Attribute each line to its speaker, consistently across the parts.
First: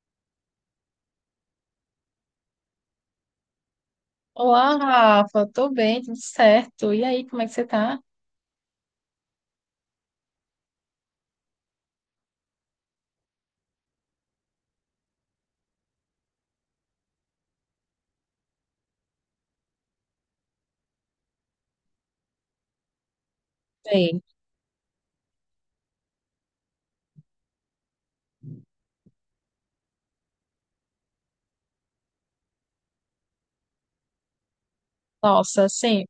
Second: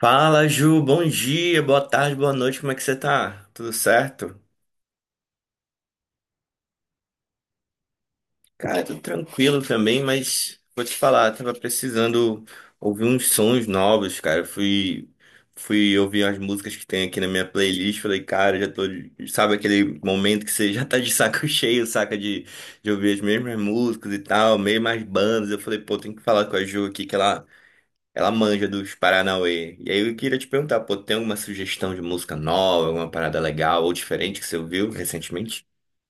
Speaker 1: Fala, Ju. Bom dia, boa tarde, boa noite. Como é que você tá? Tudo certo?
Speaker 2: Olá, Rafa, tô bem, tudo certo. E aí, como é que você tá?
Speaker 1: Cara, tudo tranquilo também, mas vou te falar, tava precisando ouvir uns sons novos, cara. Fui ouvir as músicas que tem aqui na minha playlist. Falei, cara, Sabe aquele momento que você já tá de saco cheio, saca? De ouvir as mesmas músicas e
Speaker 2: Bem.
Speaker 1: tal, mesmas bandas. Eu falei, pô, tem que falar com a Ju aqui, que ela Ela manja dos Paranauê. E aí eu queria te perguntar, pô, tem alguma sugestão de música nova, alguma parada legal ou diferente que você ouviu
Speaker 2: Nossa,
Speaker 1: recentemente?
Speaker 2: assim,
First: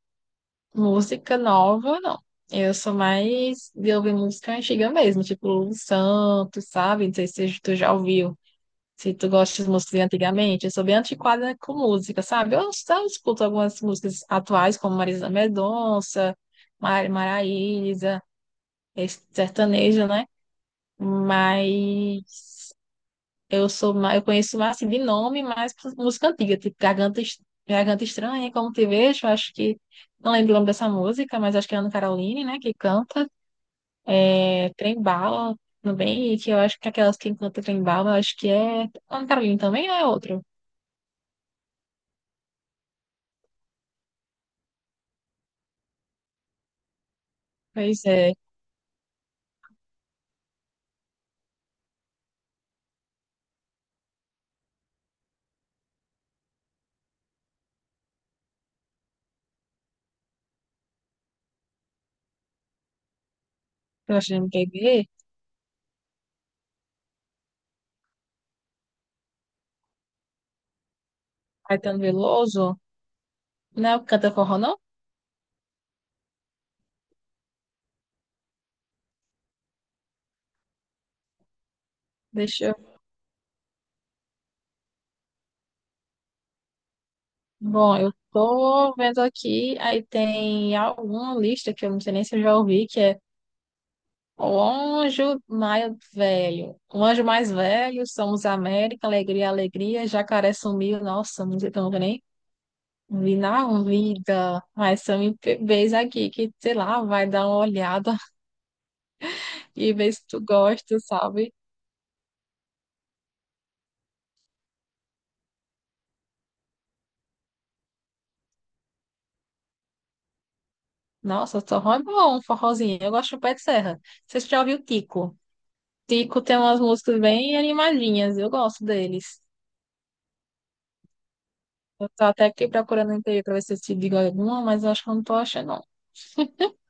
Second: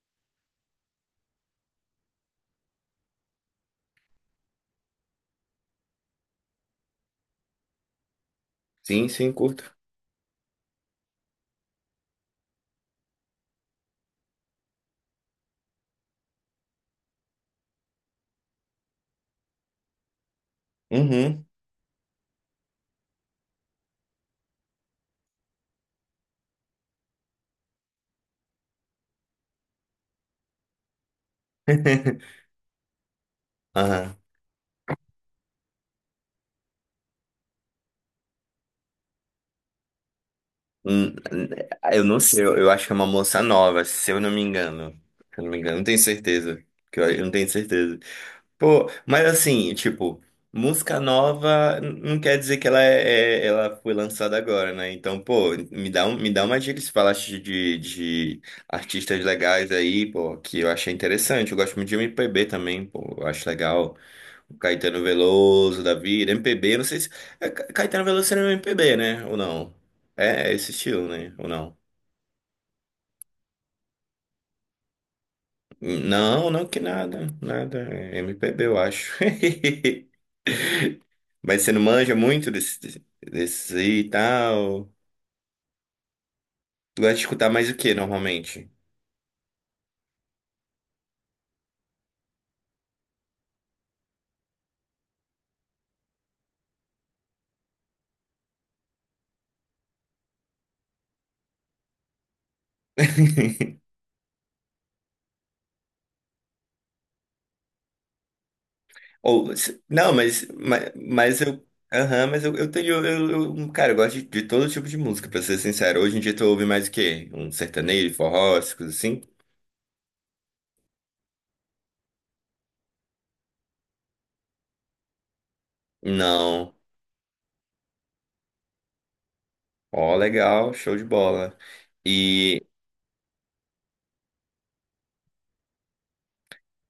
Speaker 2: música nova, não. Eu sou mais de ouvir música antiga mesmo, tipo Lulu Santos, sabe? Não sei se tu já ouviu,
Speaker 1: Sim,
Speaker 2: se tu
Speaker 1: sim,
Speaker 2: gosta de
Speaker 1: curto.
Speaker 2: músicas de antigamente. Eu sou bem antiquada com música, sabe? Eu só escuto algumas músicas atuais, como Marisa Mendonça, Mari Maraíza, esse sertanejo, né?
Speaker 1: Uhum.
Speaker 2: Mas eu sou mais, eu conheço mais assim, de nome, mais música antiga, tipo Garganta, Garganta Estranha, Como Te Vejo, acho que não lembro o nome dessa música, mas acho que é Ana Caroline, né, que canta,
Speaker 1: Aham.
Speaker 2: é Trem Bala também, e que eu acho que aquelas que canta Trem Bala, acho que é Ana Caroline também ou é outro?
Speaker 1: Hum, Eu não sei, eu acho que é uma moça nova, se eu não me engano. Se eu não me engano, não tenho certeza. Que eu não tenho certeza.
Speaker 2: Pois é,
Speaker 1: Pô, mas assim, tipo, música nova não quer dizer que ela ela foi lançada agora, né? Então, pô, me dá uma dica se falaste de artistas legais aí, pô, que eu achei interessante. Eu gosto muito de MPB também, pô, eu acho legal.
Speaker 2: eu acho que não
Speaker 1: O
Speaker 2: quer
Speaker 1: Caetano
Speaker 2: ver,
Speaker 1: Veloso da vida, MPB, não sei se. É, Caetano Veloso seria um MPB, né? Ou não? É, é esse estilo, né? Ou não?
Speaker 2: Caetano Veloso, não é o que canta forró, não?
Speaker 1: Não, não que nada, nada. É MPB, eu acho. Mas você não manja muito
Speaker 2: Deixa eu...
Speaker 1: desses aí e tal. Tu gosta de escutar mais o que
Speaker 2: Bom, eu
Speaker 1: normalmente?
Speaker 2: tô vendo aqui, aí tem alguma lista que eu não sei nem se eu já ouvi, que é O anjo mais velho. O anjo mais velho, somos América, alegria, alegria. Jacaré sumiu, nossa, não sei tão nem vi na vida. Mas são MPBs aqui que, sei lá, vai dar uma olhada
Speaker 1: Ou, se-
Speaker 2: e ver
Speaker 1: não,
Speaker 2: se tu gosta,
Speaker 1: mas
Speaker 2: sabe?
Speaker 1: eu. Aham, eu tenho. Cara, eu gosto de todo tipo de música, pra ser sincero. Hoje em dia tu ouve mais o quê? Um sertanejo, forró, essas coisas assim?
Speaker 2: Nossa, forró é bom, um forrozinho. Eu gosto do Pé de Serra. Vocês já ouviu Tico? Tico tem
Speaker 1: Não.
Speaker 2: umas músicas bem animadinhas, eu gosto deles.
Speaker 1: Ó, legal, show de bola.
Speaker 2: Eu tô até
Speaker 1: E,
Speaker 2: aqui procurando no interior pra ver se eu te digo alguma, mas eu acho que eu não tô achando, não.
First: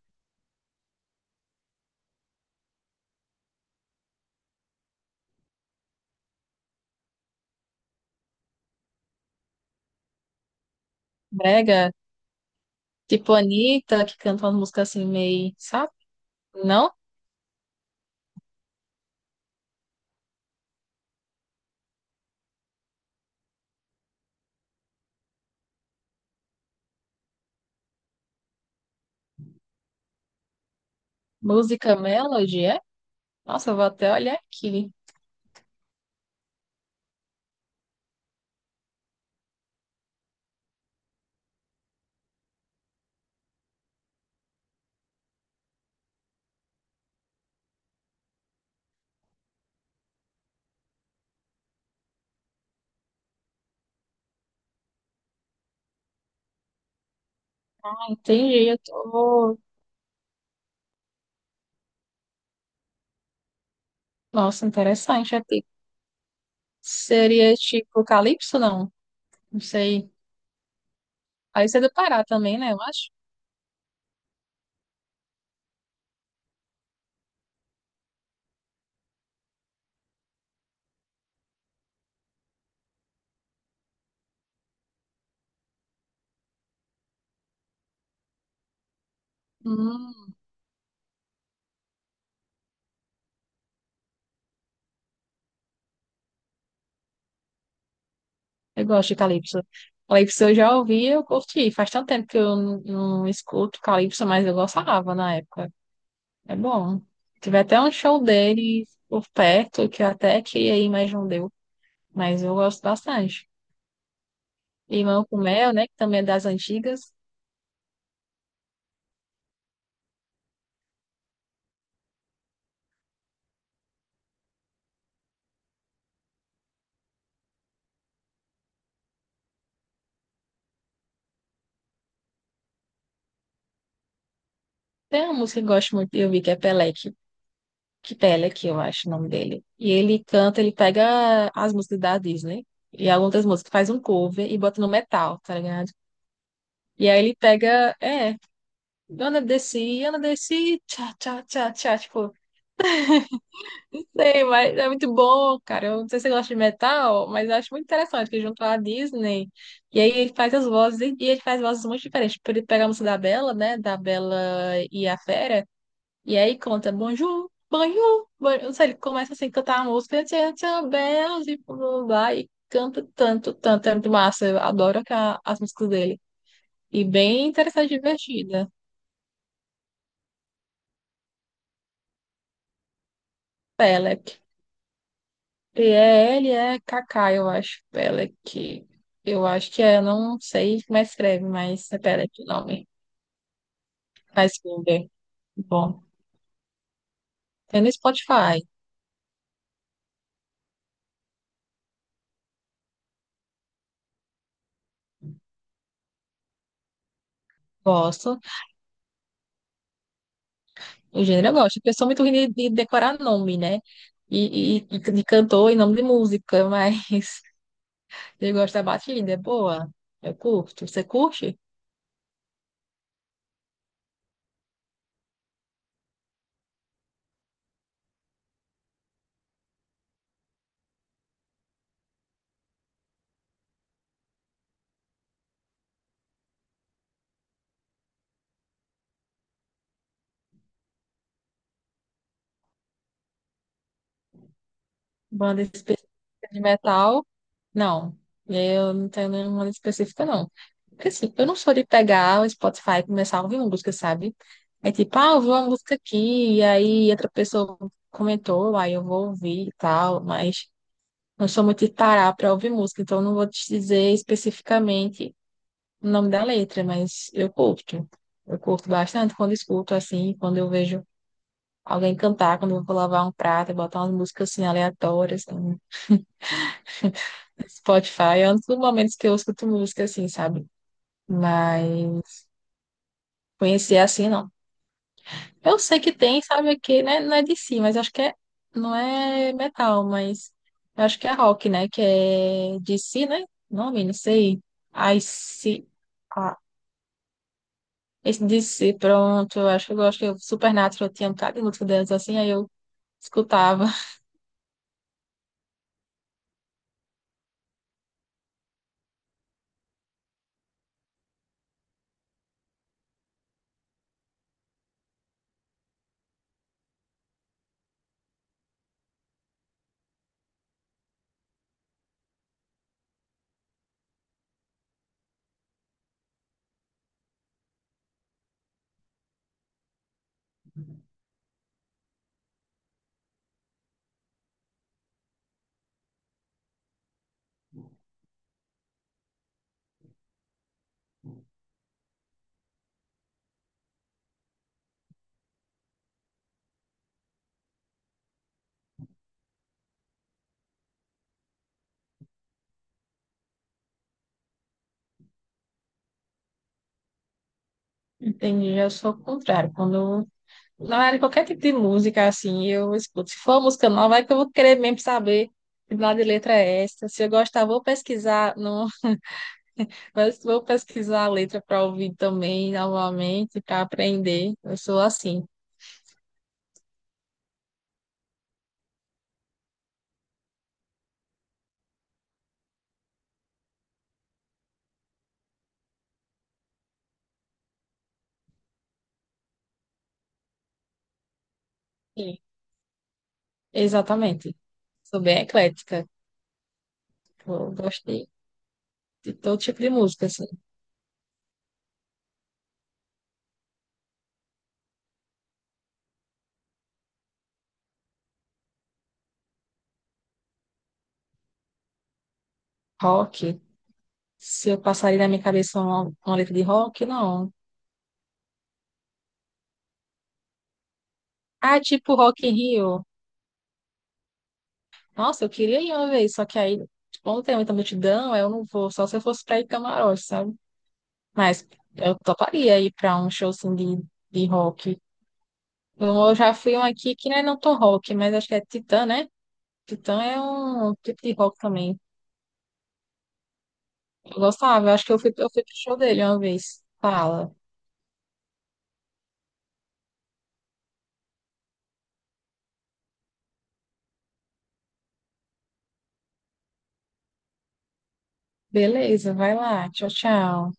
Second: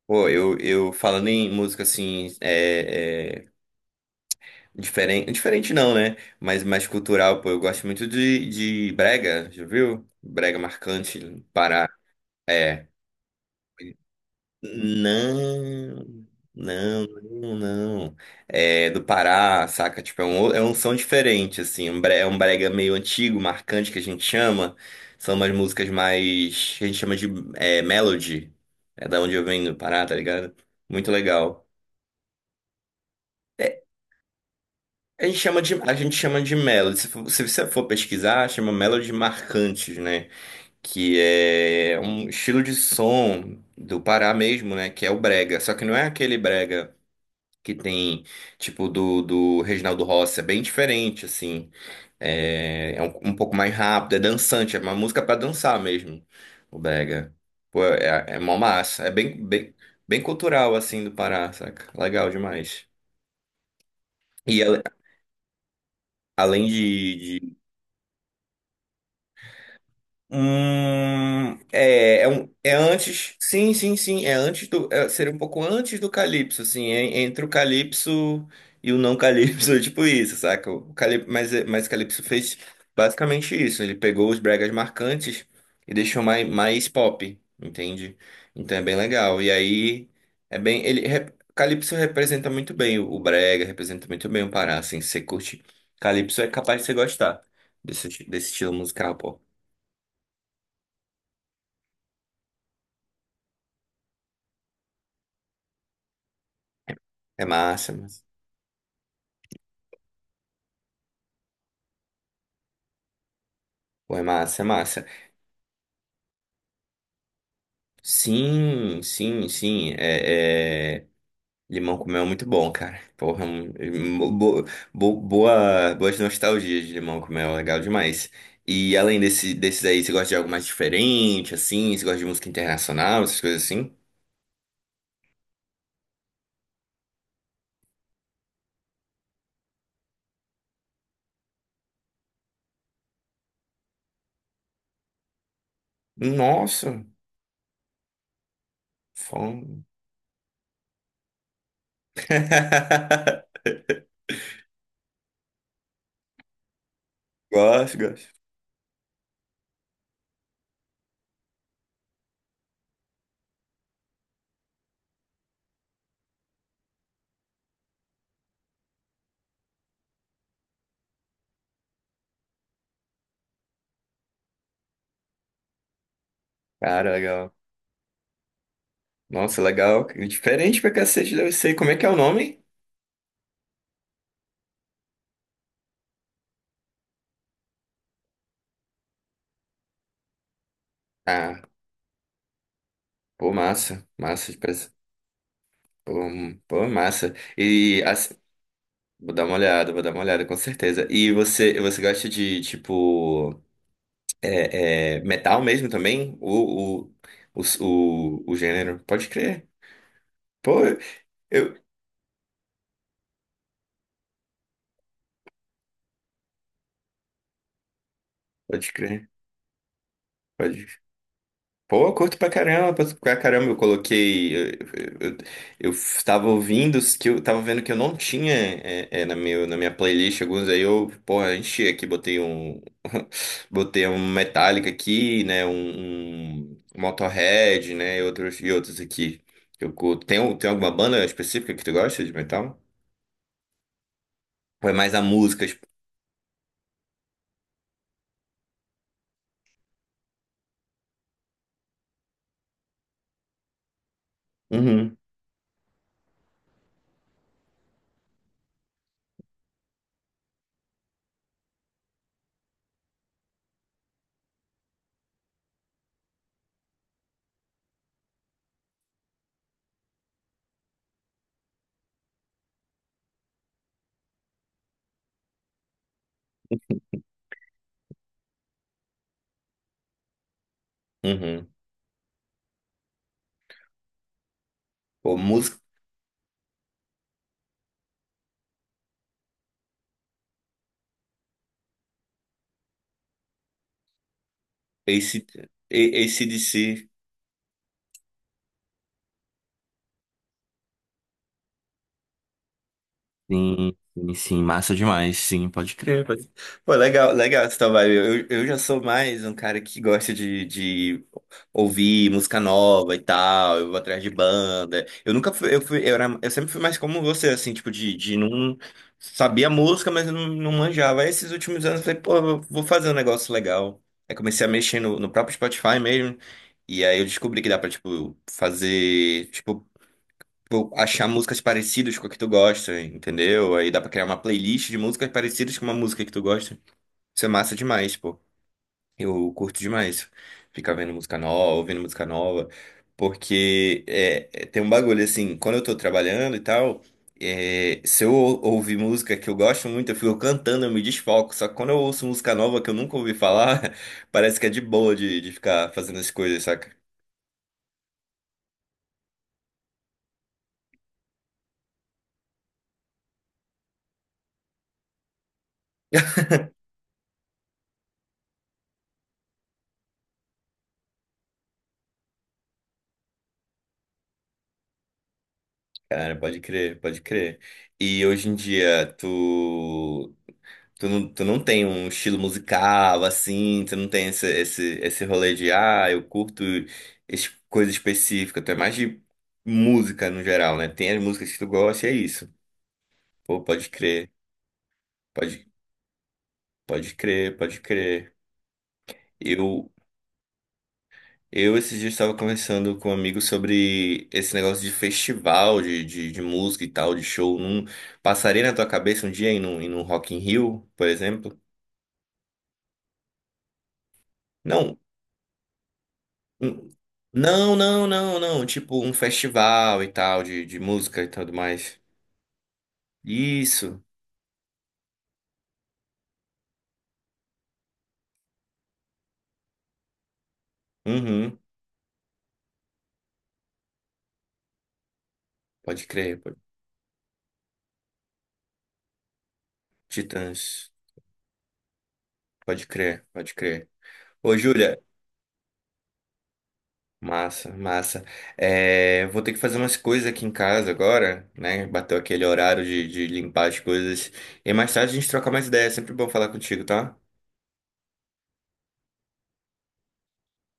Speaker 1: eu falando em música assim, Diferente, diferente não, né? Mas mais cultural, pô. Eu gosto muito de brega, já viu? Brega marcante, Pará.
Speaker 2: Brega,
Speaker 1: É.
Speaker 2: tipo Anitta, que canta umas músicas assim meio, sabe?
Speaker 1: Não,
Speaker 2: Não?
Speaker 1: não, não, não. É do Pará, saca? Tipo, é um som diferente, assim. É um brega meio antigo, marcante, que a gente chama. São umas músicas mais que a gente chama de é, melody. É da onde eu venho, do Pará, tá ligado? Muito legal.
Speaker 2: Música Melody, é? Nossa, eu
Speaker 1: É,
Speaker 2: vou até olhar aqui.
Speaker 1: A gente chama de melody. Se você for pesquisar, chama melody marcantes, né? Que é um estilo de som do Pará mesmo, né? Que é o brega. Só que não é aquele brega que tem, tipo, do Reginaldo Rossi. É bem diferente, assim. É, é um, um pouco mais rápido, é dançante. É uma música pra dançar mesmo, o brega. Pô,
Speaker 2: Ah,
Speaker 1: é, é mó
Speaker 2: entendi, eu
Speaker 1: massa.
Speaker 2: tô...
Speaker 1: Bem cultural, assim, do Pará, saca? Legal demais. E
Speaker 2: Nossa,
Speaker 1: a-
Speaker 2: interessante. É tipo...
Speaker 1: além
Speaker 2: Seria
Speaker 1: de,
Speaker 2: tipo Calypso, não? Não sei. Aí você é do Pará também, né?
Speaker 1: É
Speaker 2: Eu acho.
Speaker 1: antes. Sim, sim, sim. Seria um pouco antes do Calypso, assim. É entre o Calypso e o não Calypso, é tipo isso, saca? O Calyp- mas, é- mas o Calypso fez basicamente isso. Ele pegou os bregas marcantes e deixou mais pop, entende? Então é bem legal. E aí
Speaker 2: Hum,
Speaker 1: é bem. Ele, rep- Calypso representa muito bem o brega, representa muito bem o Pará, assim. Se você curte Calypso, é capaz de você gostar desse estilo
Speaker 2: eu gosto
Speaker 1: musical,
Speaker 2: de
Speaker 1: pô.
Speaker 2: Calypso. Calypso eu já ouvi, eu curti. Faz tanto tempo que eu não escuto Calypso, mas eu gostava na época. É bom.
Speaker 1: É
Speaker 2: Tive até um
Speaker 1: massa,
Speaker 2: show
Speaker 1: mas...
Speaker 2: dele por perto, que eu até queria ir, mas não deu. Mas eu gosto bastante.
Speaker 1: Pô, é massa, é massa.
Speaker 2: Limão com mel, né? Que também é das antigas.
Speaker 1: Sim, sim, sim. É, é... Limão com mel é muito bom, cara. Porra, boas nostalgias de limão com mel, legal demais. E além desse, desses aí, você gosta de algo mais diferente, assim? Você gosta de música internacional, essas coisas assim?
Speaker 2: Tem uma música que eu gosto muito, eu vi que é Pelec, que Pelec, eu acho o nome dele. E ele canta, ele pega as músicas da Disney e algumas músicas, faz um cover e bota no metal, tá ligado?
Speaker 1: Nossa,
Speaker 2: E aí ele pega, é, Ana
Speaker 1: fome.
Speaker 2: Desci, Ana Desci, tchá, tchá, tchá, tchá, tipo, sei, mas é muito bom, cara. Eu não sei se você gosta de metal, mas eu acho muito
Speaker 1: Gosto,
Speaker 2: interessante
Speaker 1: gosto.
Speaker 2: que junto à Disney. E aí ele faz as vozes, e ele faz vozes muito diferentes. Tipo, ele pega a música da Bela, né? Da Bela e a Fera. E aí conta bonjour, bonjour, bonjour. Não sei, ele começa assim a cantar a música, tchan, tchan, bells, e blá, blá, blá, e canta tanto, tanto, é muito massa. Eu adoro as músicas dele. E
Speaker 1: Cara,
Speaker 2: bem
Speaker 1: legal.
Speaker 2: interessante e divertida.
Speaker 1: Nossa, legal. Diferente pra cacete, deve ser. Como é que é o nome?
Speaker 2: Pelec. PELEKK, eu acho. Pelec. Eu acho que é, não sei como é que escreve,
Speaker 1: Ah,
Speaker 2: mas é Pelec o nome.
Speaker 1: pô, massa. Massa de
Speaker 2: Faz Google. Bom.
Speaker 1: Pô, massa.
Speaker 2: Tem no
Speaker 1: E assim,
Speaker 2: Spotify.
Speaker 1: vou dar uma olhada, vou dar uma olhada, com certeza. Você gosta de, tipo, metal mesmo também?
Speaker 2: Gosto.
Speaker 1: O gênero? Pode crer. Pô,
Speaker 2: O gênero eu gosto,
Speaker 1: eu.
Speaker 2: porque eu sou muito ruim de decorar nome, né? E de cantor e nome de música, mas eu gosto da
Speaker 1: Pode crer.
Speaker 2: batida, é boa. Eu curto.
Speaker 1: Pode.
Speaker 2: Você curte?
Speaker 1: Pô, eu curto pra caramba, pra caramba, eu coloquei. Eu, eu tava ouvindo os que eu tava vendo que eu não tinha na minha playlist alguns, aí eu, porra, enchi aqui, botei um. Botei um Metallica aqui, né? Um Motorhead, né? E outros aqui que eu curto. Tem alguma banda específica que tu gosta de metal? Ou é mais a
Speaker 2: Banda
Speaker 1: música? Tipo?
Speaker 2: específica de metal? Não. Eu não tenho nenhuma específica, não. Porque assim, eu não sou de pegar o Spotify e começar a ouvir uma música, sabe? É
Speaker 1: Uhum,
Speaker 2: tipo, ah, eu vou uma música aqui, e aí outra pessoa comentou, aí eu vou ouvir e tal, mas não sou muito de parar pra ouvir música, então eu não vou te dizer especificamente o nome da letra, mas eu curto. Eu curto bastante quando escuto assim, quando eu vejo alguém cantar, quando eu vou lavar um prato, eu botar umas músicas assim aleatórias no Spotify, é um dos momentos que eu escuto música assim, sabe?
Speaker 1: uhum.
Speaker 2: Mas conhecer assim não.
Speaker 1: Pô,
Speaker 2: Eu
Speaker 1: música.
Speaker 2: sei que tem, sabe, aqui, né? Não é de si, mas acho que é, não é metal, mas eu acho que é rock, né? Que é de si, né? Nome, não sei. I
Speaker 1: AC,
Speaker 2: see.
Speaker 1: AC/DC.
Speaker 2: Esse DC, pronto, eu acho que eu gosto, que eu Supernatural eu tinha um bocado de música delas assim, aí eu escutava.
Speaker 1: Sim, sim, sim, massa demais, sim, pode crer. Pode... Legal essa tua. Eu já sou mais um cara que gosta de ouvir música nova e tal, eu vou atrás de banda. Eu nunca fui, eu fui, eu era, eu sempre fui mais como você, assim, tipo, de não sabia a música, mas eu não, não manjava. Aí, esses últimos anos eu falei, pô, eu vou fazer um negócio legal. Aí comecei a mexer no próprio Spotify mesmo. E aí eu descobri que dá pra, tipo, fazer, achar músicas parecidas com a que tu gosta, entendeu? Aí dá pra criar uma playlist de músicas parecidas com uma música que tu gosta. Isso é massa demais, pô. Eu curto demais ficar vendo música nova, ouvindo música nova, porque tem um bagulho assim, quando eu tô trabalhando e tal, é, se eu ou- ouvir música que eu gosto muito, eu fico cantando, eu me desfoco. Só que quando eu ouço música nova que eu nunca ouvi falar, parece que é de boa de ficar fazendo as coisas, saca?
Speaker 2: Entendi, eu sou o contrário. Quando não era qualquer tipo de música assim, eu escuto. Se for música nova, é que eu vou querer mesmo saber de lado de letra é essa. Se eu gostar, vou pesquisar, não, mas vou pesquisar a letra para ouvir também novamente, para aprender. Eu sou assim.
Speaker 1: Cara, pode crer, pode crer. E hoje em dia, tu. Tu não tem um estilo musical assim, tu não tem esse rolê de, ah, eu curto coisa específica, tu é mais de música no geral, né? Tem as músicas que tu gosta e é
Speaker 2: Sim.
Speaker 1: isso. Pô, pode crer,
Speaker 2: Exatamente. Sou bem
Speaker 1: pode,
Speaker 2: eclética.
Speaker 1: pode crer,
Speaker 2: Eu
Speaker 1: pode
Speaker 2: gostei
Speaker 1: crer.
Speaker 2: de todo tipo de
Speaker 1: Eu,
Speaker 2: música, assim.
Speaker 1: eu esses dias estava conversando com um amigo sobre esse negócio de festival, de música e tal, de show. Não passaria na tua cabeça um dia ir num Rock in Rio, por exemplo?
Speaker 2: Rock, se eu
Speaker 1: Não,
Speaker 2: passaria na minha cabeça uma letra de
Speaker 1: Um-
Speaker 2: rock, não.
Speaker 1: Não, não, não, não. Tipo um festival e tal, de música e tudo
Speaker 2: Ah,
Speaker 1: mais.
Speaker 2: tipo Rock in Rio.
Speaker 1: Isso.
Speaker 2: Nossa, eu queria ir uma vez, só que aí, como tem muita multidão, aí eu não vou, só se eu fosse pra ir camarote, sabe?
Speaker 1: Uhum.
Speaker 2: Mas eu toparia ir pra um show, assim, de rock.
Speaker 1: Pode
Speaker 2: Eu
Speaker 1: crer.
Speaker 2: já
Speaker 1: pode-
Speaker 2: fui um aqui que não é não tão rock, mas acho que é Titã, né? Titã é
Speaker 1: Titãs.
Speaker 2: um tipo de rock também.
Speaker 1: Pode crer, pode crer.
Speaker 2: Eu
Speaker 1: Ô,
Speaker 2: gostava, eu
Speaker 1: Júlia.
Speaker 2: acho que eu fui, pro show dele uma vez. Fala.
Speaker 1: Massa, massa. É, vou ter que fazer umas coisas aqui em casa agora, né? Bateu aquele horário de limpar as coisas. E mais tarde a gente troca mais ideias. É sempre bom falar contigo, tá?
Speaker 2: Beleza, vai lá. Tchau, tchau.